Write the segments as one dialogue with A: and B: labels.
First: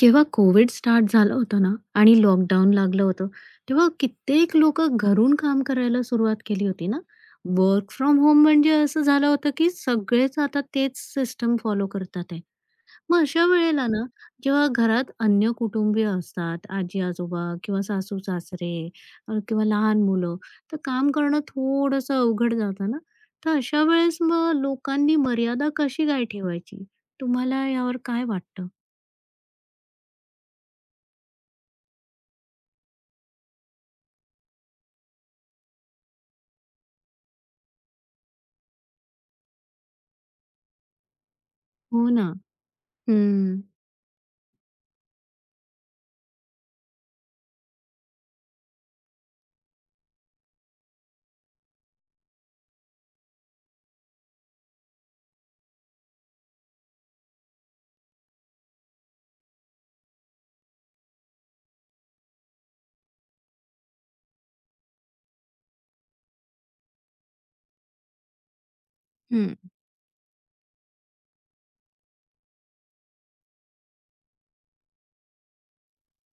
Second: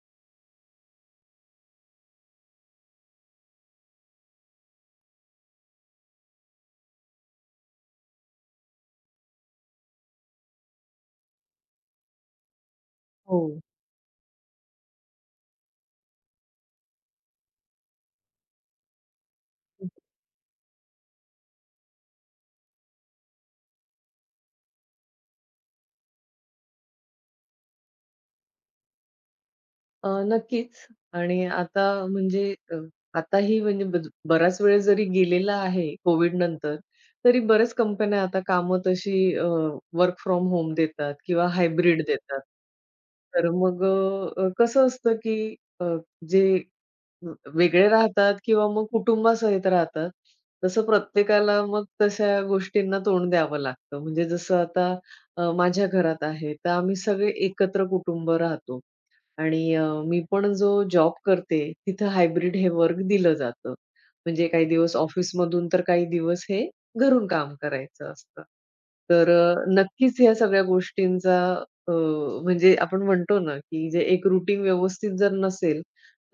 A: जेव्हा Covid start झालं होतं ना आणि लॉकडाऊन लागलं होतं, तेव्हा कित्येक लोकं घरून काम करायला सुरुवात केली होती ना. वर्क फ्रॉम होम म्हणजे असं झालं होतं, की सगळेच आता तेच सिस्टम फॉलो करतात आहे. मग
B: हो.
A: अशा वेळेला ना, जेव्हा घरात अन्य कुटुंबीय असतात, आजी-आजोबा किंवा सासू-सासरे किंवा लहान मुलं, तर काम करणं थोडंसं अवघड जातं ना. तर अशा वेळेस मग लोकांनी मर्यादा कशी काय ठेवायची? तुम्हाला यावर काय वाटतं?
B: नक्कीच आणि आता म्हणजे अ, आताही म्हणजे बराच वेळ जरी गेलेला आहे कोविड नंतर, तरी बऱ्याच कंपन्या आता कामं तशी वर्क फ्रॉम होम देतात किंवा हायब्रिड
A: हो ना.
B: देतात. तर
A: हं.
B: मग कसं असतं की अ, जे व वेगळे राहतात किंवा मग कुटुंबासहित राहतात, तसं प्रत्येकाला मग तशा गोष्टींना तोंड द्यावं लागतं. म्हणजे जसं आता माझ्या घरात आहे, तर आम्ही सगळे एकत्र कुटुंब राहतो. आणि मी पण जो जॉब करते, तिथं हायब्रिड हे वर्क दिलं जातं. म्हणजे काही दिवस ऑफिसमधून तर काही दिवस हे घरून काम करायचं असतं. तर
A: हं,
B: नक्कीच या सगळ्या गोष्टींचा अ, म्हणजे आपण म्हणतो ना, की जे एक रूटीन व्यवस्थित जर नसेल,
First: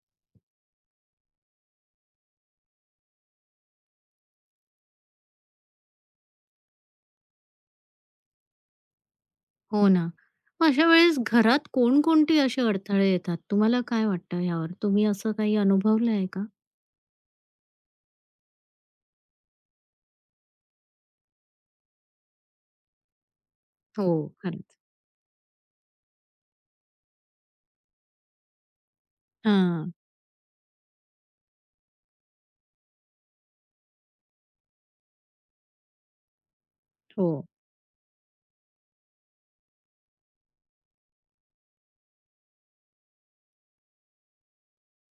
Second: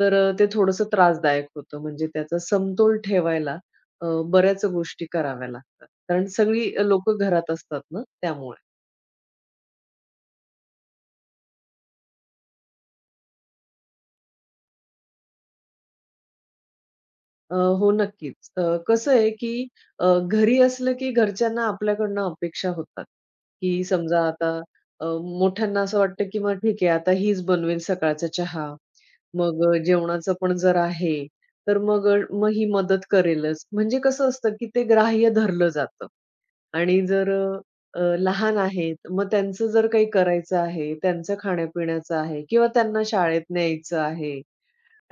B: तर ते थोडंसं त्रासदायक होतं. म्हणजे त्याचा समतोल ठेवायला अ, बऱ्याच गोष्टी कराव्या लागतात. कारण सगळी लोकं घरात असतात ना त्यामुळे.
A: हो ना. मग अशा वेळेस घरात कोणकोणती असे अडथळे येतात? तुम्हाला काय वाटतं यावर? तुम्ही असं काही अनुभवलं आहे का?
B: अ, हो, नक्कीच. कसं आहे, की घरी असलं की घरच्यांना आपल्याकडनं अपेक्षा होतात, की
A: हो,
B: समजा आता
A: खरंच.
B: अ, मोठ्यांना असं वाटतं, की मग ठीक आहे आता हीच बनवेल सकाळचा चहा. मग
A: हां.
B: जेवणाचं पण जर आहे, तर मग ही मदत करेलच. म्हणजे कसं असतं, की ते ग्राह्य धरलं जातं आणि
A: हो.
B: जर लहान आहेत, मग त्यांचं जर काही करायचं आहे, त्यांचं खाण्यापिण्याचं आहे किंवा त्यांना शाळेत न्यायचं आहे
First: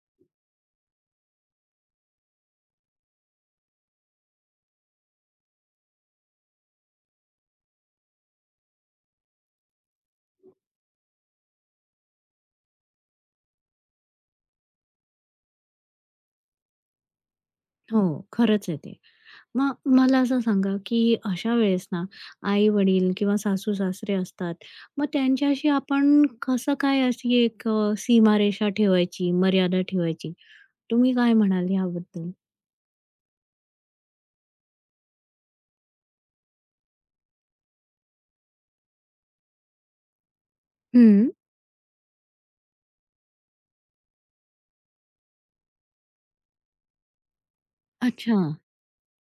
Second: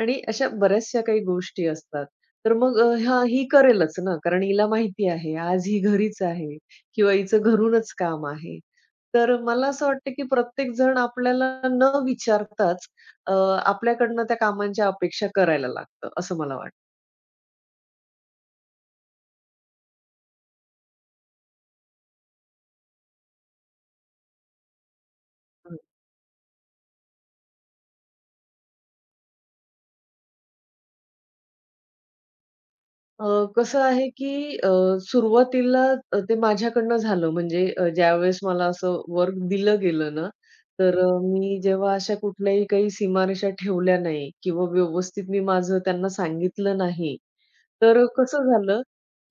B: आणि अशा बऱ्याचशा काही गोष्टी असतात. तर मग हां, ही करेलच ना, कारण हिला माहिती आहे, आज ही घरीच आहे किंवा हिचं घरूनच काम आहे. तर मला असं वाटतं, की प्रत्येक जण आपल्याला न विचारताच अ, आपल्याकडनं त्या कामांच्या अपेक्षा करायला लागतं, असं मला वाटतं.
A: हो, खरंच आहे ते. मग मला असं सांगा, की अशा वेळेस ना आई-वडील किंवा सासू-सासरे असतात. मग त्यांच्याशी आपण कसं काय अशी एक सीमारेषा ठेवायची, मर्यादा ठेवायची? तुम्ही काय म्हणाल याबद्दल?
B: अ, कसं आहे, की सुरुवातीला ते माझ्याकडनं झालं म्हणजे ज्यावेळेस मला असं वर्क दिलं गेलं ना, तर
A: हं.
B: मी जेव्हा अशा कुठल्याही काही सीमारेषा ठेवल्या नाही किंवा व्यवस्थित मी माझं त्यांना सांगितलं नाही, तर
A: अच्छा.
B: कसं झालं,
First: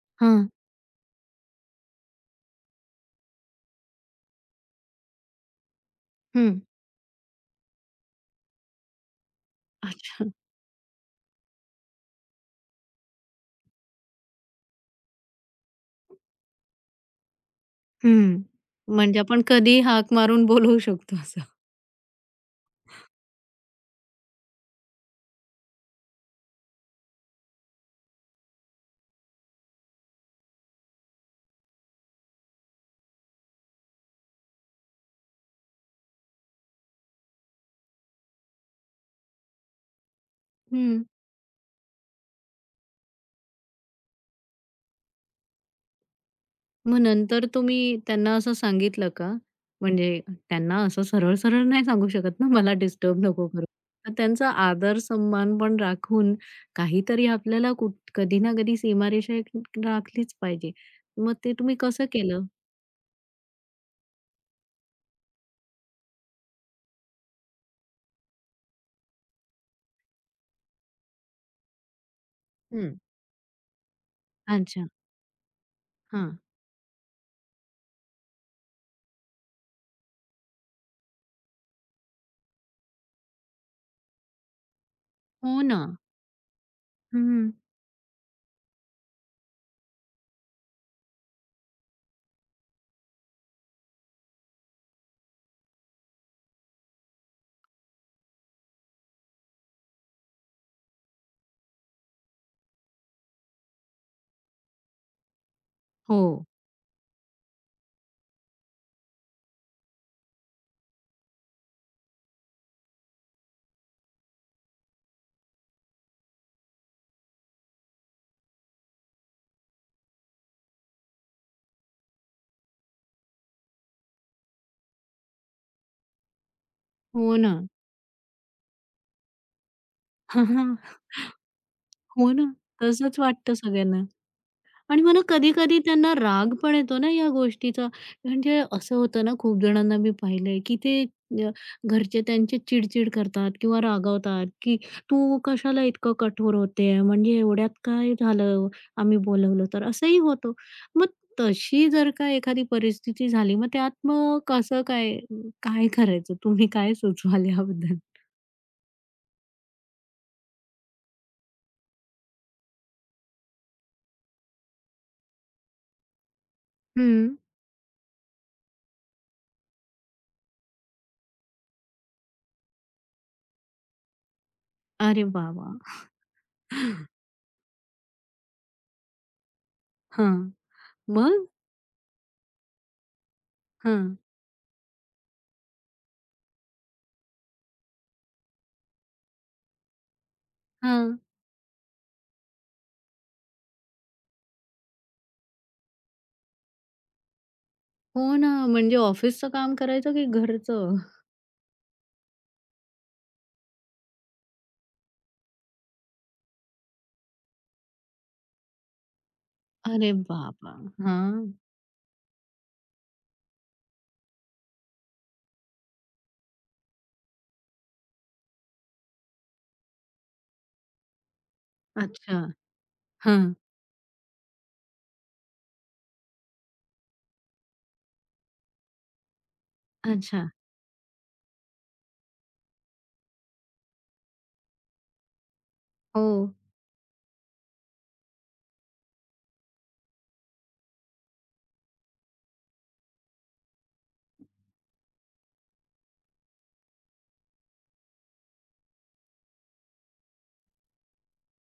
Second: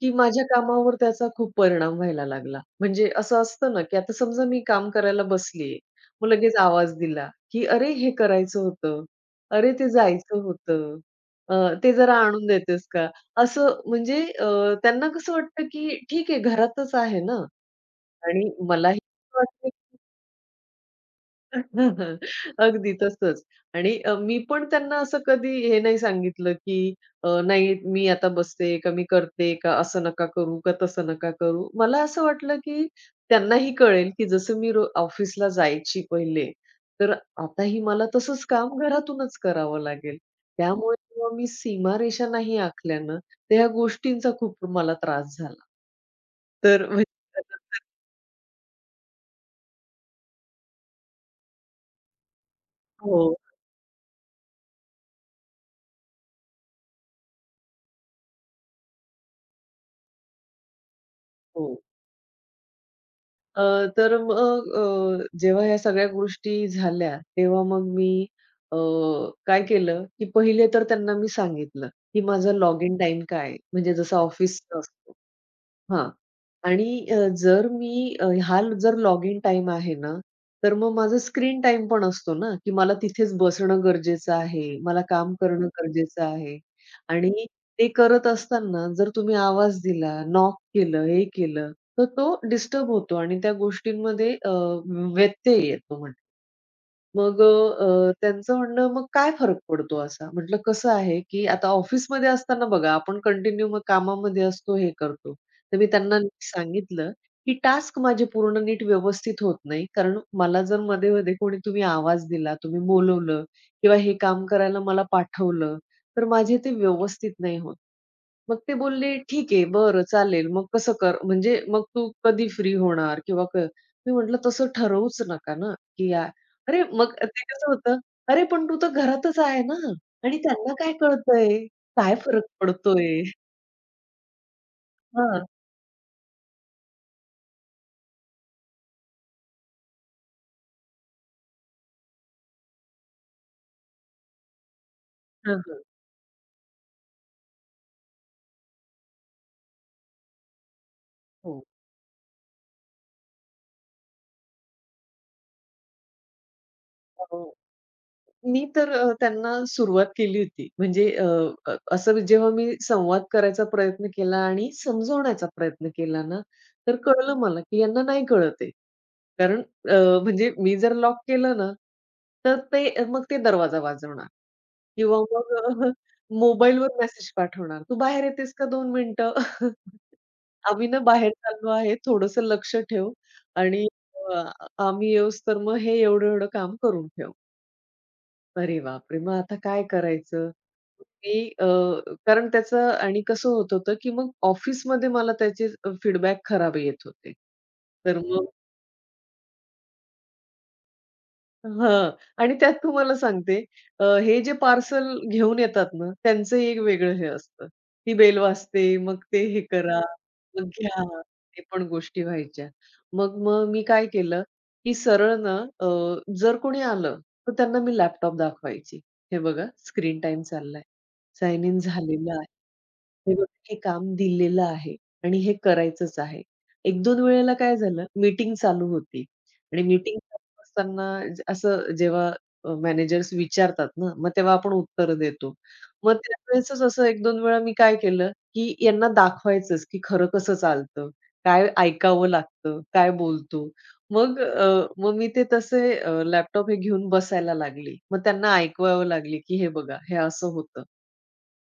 B: की माझ्या
A: हां.
B: कामावर त्याचा खूप परिणाम व्हायला लागला. म्हणजे असं असतं ना, की आता समजा मी काम करायला बसलीये, मग लगेच
A: हं.
B: आवाज दिला, की "अरे, हे करायचं होतं. अरे, ते
A: अच्छा.
B: जायचं होतं. अ, ते जरा आणून देतेस का?" असं म्हणजे त्यांना कसं वाटतं, की ठीक आहे घरातच आहे ना
A: हं.
B: आणि मलाही
A: म्हणजे
B: असं
A: आपण
B: वाटतं,
A: कधीही हाक मारून बोलवू शकतो असं.
B: अगदी तसंच. आणि मी पण त्यांना असं कधी हे नाही सांगितलं, की नाही मी आता बसते का मी करते का असं नका करू का तसं नका करू. मला असं वाटलं, की त्यांनाही कळेल, की जसं मी ऑफिसला जायची पहिले, तर आताही मला तसंच काम घरातूनच करावं लागेल. त्यामुळे
A: हं.
B: जेव्हा मी सीमारेषा नाही आखल्या ना, गोष्टींचा खूप मला त्रास झाला. तर
A: मग
B: म्हणजे
A: नंतर तुम्ही त्यांना असं सांगितलं का? म्हणजे त्यांना असं सरळ-सरळ नाही सांगू शकत ना, मला डिस्टर्ब
B: हो,
A: नको करू. तर त्यांचा आदर सन्मान पण राखून काहीतरी आपल्याला कुठ कधी ना कधी सीमारेषा एक राखलीच पाहिजे. मग ते
B: हो.
A: तुम्ही कसं केलं?
B: अ, तर मग जेव्हा ह्या सगळ्या गोष्टी झाल्या, तेव्हा मग मी अ, काय केलं, की पहिले तर त्यांना मी सांगितलं, की माझा लॉगिन
A: हं.
B: टाईम काय आहे? म्हणजे जसा ऑफिसचा
A: अच्छा.
B: असतो. हां.
A: हां.
B: आणि जर मी हा जर लॉगिन टाइम आहे ना, तर मग माझा स्क्रीन टाइम पण असतो ना, की मला तिथेच बसणं गरजेचं आहे. मला काम
A: हो
B: करणं
A: ना.
B: गरजेचं आहे. आणि
A: हं.
B: ते करत असताना जर तुम्ही आवाज दिला, नॉक केलं, हे केलं, तर तो डिस्टर्ब होतो आणि त्या गोष्टींमध्ये व्यत्यय येतो. मग त्यांचं म्हणणं, "मग काय फरक पडतो असा?" म्हटलं, "कसं आहे, की आता ऑफिसमध्ये असताना बघा आपण कंटिन्यू मग कामामध्ये असतो, हे करतो." तर मी त्यांना
A: हो.
B: नीट सांगितलं, की टास्क माझे पूर्ण नीट व्यवस्थित होत नाही. कारण मला जर मध्ये-मध्ये कोणी तुम्ही आवाज दिला, तुम्ही बोलवलं किंवा हे काम करायला मला पाठवलं, तर माझे ते व्यवस्थित नाही होत. मग ते बोलले, "ठीक आहे, बरं चालेल. मग कसं कर म्हणजे मग तू कधी फ्री होणार किंवा क" मी म्हटलं, "तसं ठरवूच नका ना, की या" अरे मग
A: हो
B: ते
A: ना.
B: कसं होतं, "अरे पण तू तर घरातच आहे ना आणि त्यांना काय कळतंय? काय
A: हो ना.
B: फरक
A: तसंच
B: पडतोय?"
A: वाटतं सगळ्यांना. आणि मला
B: हां.
A: कधी-कधी त्यांना राग पण येतो ना या गोष्टीचा. म्हणजे असं होतं ना, खूप जणांना मी पाहिलंय, की ते अ, घरचे त्यांचे चिड-चिड करतात किंवा रागवतात, की "तू
B: हां, हां.
A: कशाला इतकं कठोर होते? म्हणजे एवढ्यात काय झालं? आम्ही बोलवलं तर." असंही होतं. मग
B: हो.
A: तशी जर का एखादी परिस्थिती झाली, मग त्यात मग कसं काय काय करायचं? तुम्ही काय
B: हो.
A: सुचवाल याबद्दल?
B: मी तर त्यांना सुरुवात केली होती. म्हणजे अ, अ, असं जेव्हा मी संवाद करायचा प्रयत्न केला आणि समजवण्याचा प्रयत्न केला ना, तर कळलं
A: हं.
B: मला, की यांना नाही कळत आहे. कारण अ, म्हणजे मी जर लॉक केलं ना, तर ते मग ते दरवाजा वाजवणार किंवा
A: अरे वाह! वाह!
B: मग मोबाईलवर मेसेज पाठवणार, "तू बाहेर येतेस का 2 मिनिटं?
A: हां.
B: आम्ही ना बाहेर
A: मग?
B: चाललो आहे, थोडंसं लक्ष ठेव आणि
A: हां.
B: अ, आम्ही येऊस तर मग हे एवढं-एवढं काम करून ठेव." अरे बापरे! मग आता काय करायचं?
A: हां.
B: मी कारण त्याचं आणि कसं होत होतं, की मग ऑफिसमध्ये मला त्याचे फीडबॅक खराब येत होते. तर
A: हो
B: मग
A: ना, म्हणजे ऑफिसचं काम करायचं की घरचं?
B: हां. आणि त्यात तुम्हाला सांगते हे जे पार्सल घेऊन येतात ना, त्यांचं एक वेगळं हे असतं. ती बेल वाजते, मग ते हे करा,
A: अरे
B: मग
A: बाबा!
B: घ्या.
A: हां.
B: ते पण गोष्टी व्हायच्या. मग मग मी काय केलं, की सरळ ना जर कोणी आलं, तर त्यांना मी लॅपटॉप दाखवायची. हे बघा स्क्रीन टाईम चाललाय. साइन इन झालेलं
A: अच्छा.
B: हे बघ,
A: हां.
B: हे काम दिलेलं आहे आणि हे करायचंच आहे. एक 2 वेळेला काय झालं, मीटिंग चालू होती आणि मीटिंग
A: अच्छा.
B: चालू असताना असं जेव्हा मॅनेजर्स विचारतात ना, मग तेव्हा आपण उत्तर देतो. मग
A: हो.
B: त्यावेळेसच असं 1-2 वेळा मी काय केलं, की यांना दाखवायचंच, की खरं कसं चालतं, काय ऐकावं लागतं, काय बोलतो. मग मी ते तसे लॅपटॉप हे घेऊन बसायला लागली. मग त्यांना ऐकवावं लागली, की "हे बघा, हे असं होतं."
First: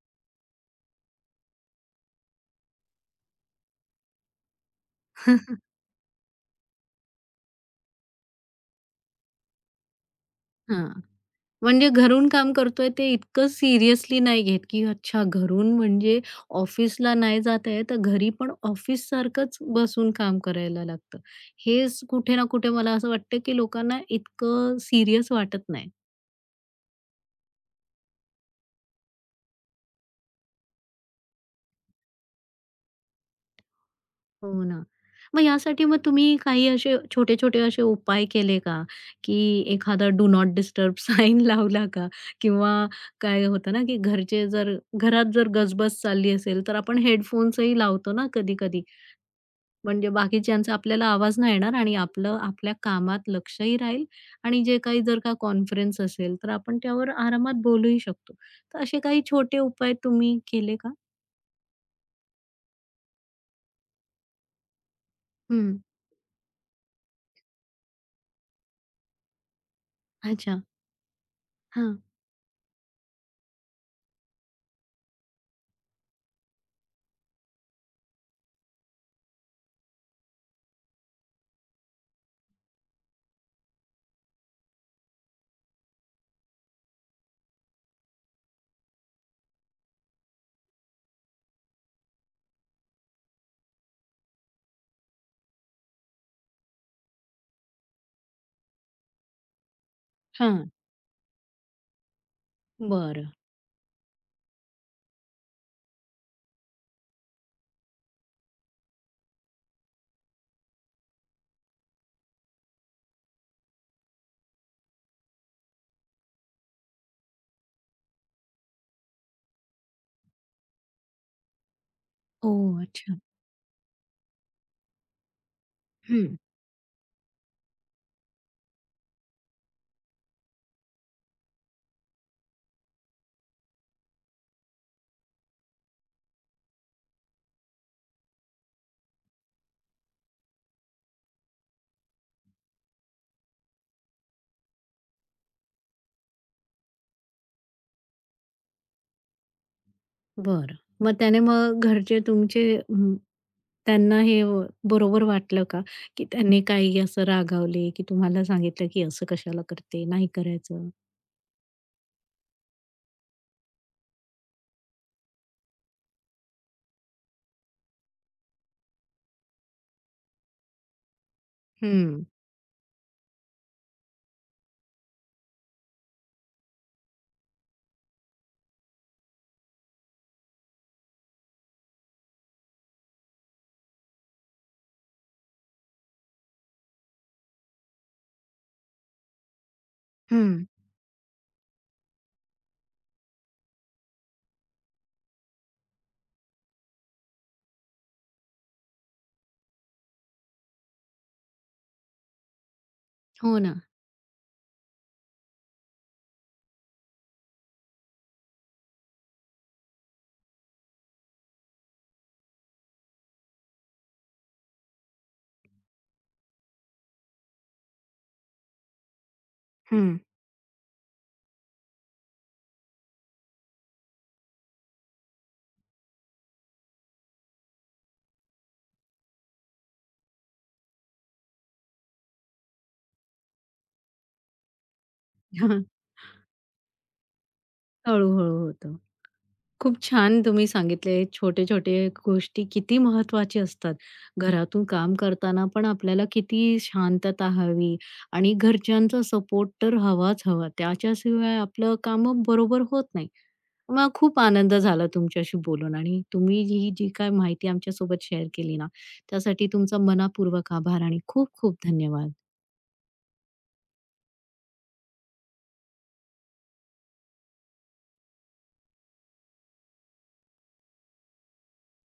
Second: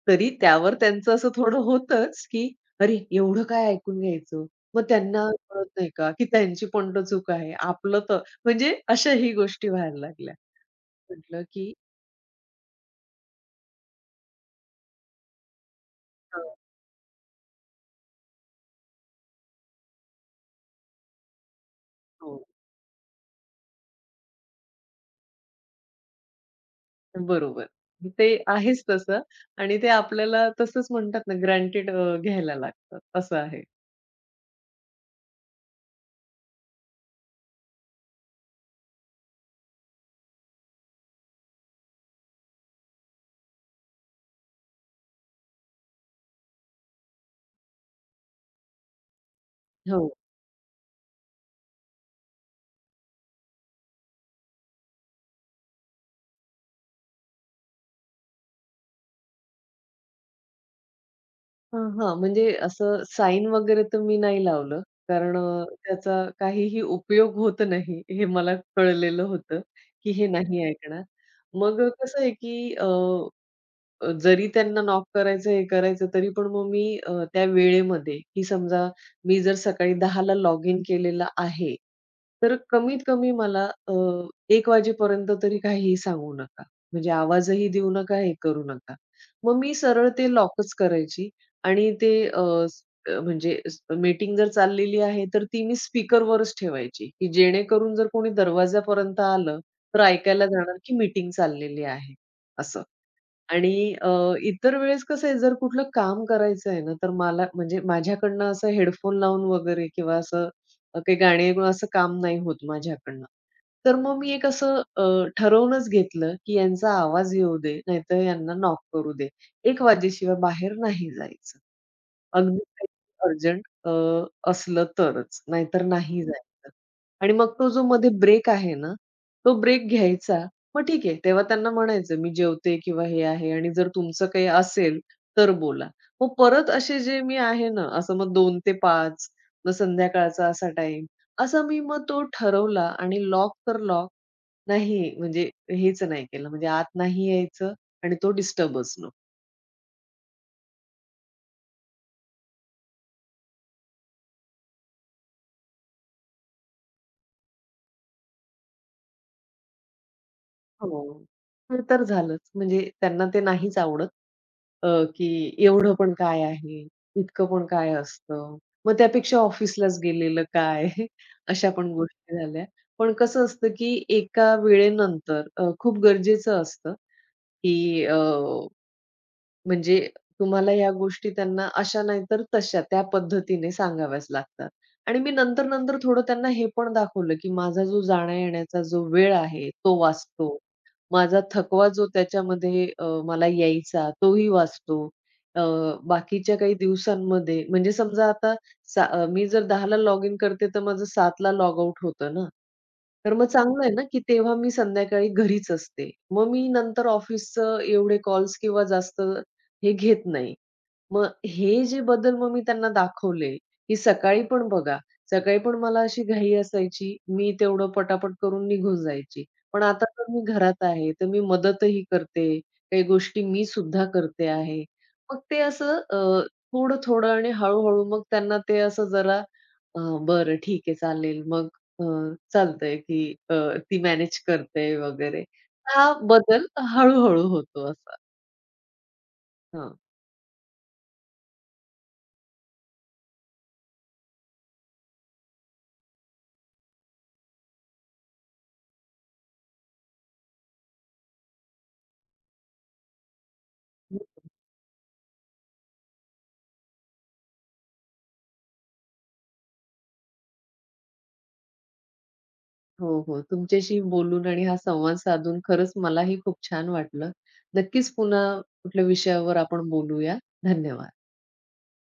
B: तरी त्यावर त्यांचं असं थोडं होतंच, की "अरे, एवढं काय ऐकून घ्यायचं?" मग त्यांना कळत नाही का, की त्यांची पण तर चूक आहे. आपलं तर म्हणजे अशाही गोष्टी व्हायला लागल्या.
A: हां.
B: म्हटलं, की
A: म्हणजे घरून काम करतोय ते इतकं सिरियसली नाही घेत, की अच्छा घरून म्हणजे
B: हां,
A: ऑफिसला नाही जात आहे, तर घरी पण ऑफिससारखंच बसून काम करायला लागतं. हेच
B: हो,
A: कुठे ना कुठे मला असं वाटतं, की लोकांना इतकं सीरियस वाटत नाही.
B: बरोबर. ते आहेच तसं आणि ते आपल्याला तसंच म्हणतात ना, ग्रँटेड घ्यायला लागतं. असं आहे.
A: हो ना. मग यासाठी मग तुम्ही काही असे छोटे-छोटे असे उपाय केले का? की एखादा डू नॉट डिस्टर्ब साइन लावला का? किंवा काय होतं ना, की घरचे जर घरात जर गजबज चालली असेल, तर आपण हेडफोन्सही लावतो ना कधी-कधी. म्हणजे
B: हो.
A: बाकीच्यांचा आपल्याला आवाज नाही येणार आणि आपलं आपल्या कामात लक्षही राहील आणि जे काही जर का कॉन्फरन्स असेल, तर आपण त्यावर आरामात बोलूही शकतो. तर असे काही छोटे उपाय तुम्ही केले का?
B: हां, हां. म्हणजे असं साईन वगैरे तर मी नाही लावलं. कारण
A: हं.
B: त्याचा काहीही उपयोग होत नाही, हे मला कळलेलं होतं, की हे
A: अच्छा.
B: नाही ऐकणार. मग
A: हां.
B: कसं आहे, की जरी त्यांना नॉक करायचं, हे करायचं, तरी पण मग मी त्या वेळेमध्ये, की समजा मी जर सकाळी 10ला लॉग इन केलेला आहे, तर कमीत कमी मला 1:00 वाजेपर्यंत तरी काहीही सांगू नका. म्हणजे आवाजही देऊ नका, हे करू नका. मग मी सरळ ते लॉकच करायची आणि ते स म्हणजे मीटिंग जर चाललेली आहे, तर ती मी स्पीकरवरच ठेवायची, की जेणेकरून जर कोणी दरवाजापर्यंत आलं, तर ऐकायला
A: हां.
B: जाणार, की मीटिंग चाललेली आहे, असं.
A: बरं.
B: आणि अ, इतर वेळेस कसं आहे जर कुठलं काम करायचं आहे ना, तर मला म्हणजे माझ्याकडनं असं हेडफोन लावून वगैरे किंवा असं काही गाणी ऐकून असं काम नाही होत माझ्याकडनं. तर मग मी एक असं ठरवूनच घेतलं, की यांचा आवाज येऊ दे, नाहीतर यांना नॉक करू दे. एक वाजेशिवाय बाहेर नाही जायचं. अगदी
A: ओह! अच्छा.
B: काहीतरी अर्जंट अ, असलं तरच, नाहीतर नाही हं.
A: हं,
B: जायचं. आणि मग तो जो मध्ये ब्रेक आहे ना, तो ब्रेक घ्यायचा. मग ठीक आहे, तेव्हा त्यांना म्हणायचं, "मी जेवते" किंवा हे आहे आणि जर तुमचं काही असेल तर बोला. मग परत असे जे मी आहे ना, असं मग 2:00 ते 5:00 मग संध्याकाळचा असा टाईम, असा मी मग तो ठरवला आणि लॉक तर लॉक नाही म्हणजे हेच नाही केलं. म्हणजे आत नाही यायचं आणि तो डिस्टर्बच
A: बरं. मग त्याने मग घरचे तुमचे अं, त्यांना हे व बरोबर वाटलं का? की त्यांनी काही असं रागावले, की तुम्हाला सांगितलं की असं कशाला करते, नाही करायचं?
B: हो. ते तर झालंच. म्हणजे त्यांना ते नाहीच आवडत अ, की एवढं पण काय आहे? इतकं पण काय असतं? मग त्यापेक्षा ऑफिसलाच गेलेलं काय? अशा पण
A: हं,
B: गोष्टी झाल्या. पण कसं असतं, की एका वेळेनंतर खूप गरजेचं असतं, की अ म्हणजे तुम्हाला या गोष्टी त्यांना अशा नाहीतर तशा, त्या पद्धतीने सांगाव्याच लागतात. आणि मी नंतर-नंतर थोडं त्यांना हे पण दाखवलं, की माझा जो जाण्या-येण्याचा जो वेळ आहे, तो
A: हं.
B: वाचतो. माझा थकवा जो त्याच्यामध्ये मला यायचा, तोही वाचतो. अ, बाकीच्या काही दिवसांमध्ये म्हणजे समजा आता मी जर 10:00 लॉग इन करते, तर माझं 7:00 लॉग आउट होतं ना. तर मग
A: हो ना.
B: चांगलं आहे ना, की तेव्हा मी संध्याकाळी घरीच असते. मग मी नंतर ऑफिसचं एवढे कॉल्स किंवा जास्त हे घेत नाही. मग हे जे बदल मग मी त्यांना दाखवले, की सकाळी पण बघा, सकाळी पण मला अशी घाई असायची, मी तेवढं पटापट करून निघून जायची. पण आता
A: हं.
B: तर मी घरात आहे, तर मी मदतही करते, काही गोष्टी मी सुद्धा करते आहे. मग ते असं थोडं-थोडं आणि हळू मग त्यांना ते असं जरा अ, बरं ठीक आहे चालेल. मग अ, चालतंय की ती मॅनेज करते वगैरे.
A: हां,
B: हा बदल हळू होतो असा.
A: हळू होतं. खूप
B: हां.
A: छान तुम्ही सांगितले. छोटे-छोटे गोष्टी किती महत्त्वाचे असतात. घरातून काम करताना पण आपल्याला किती शांतता हवी आणि घरच्यांचा सपोर्ट तर हवाच हवा. त्याच्याशिवाय आपलं कामं बरोबर होत नाही. मग खूप आनंद झाला तुमच्याशी बोलून आणि तुम्ही ही जी काही माहिती आमच्यासोबत शेअर केली ना, त्यासाठी तुमचा मनःपूर्वक आभार आणि खूप खूप धन्यवाद.
B: हो, हो. तुमच्याशी बोलून आणि हा संवाद साधून खरंच मलाही खूप छान वाटलं. नक्कीच पुन्हा कुठल्या विषयावर आपण बोलूया. धन्यवाद.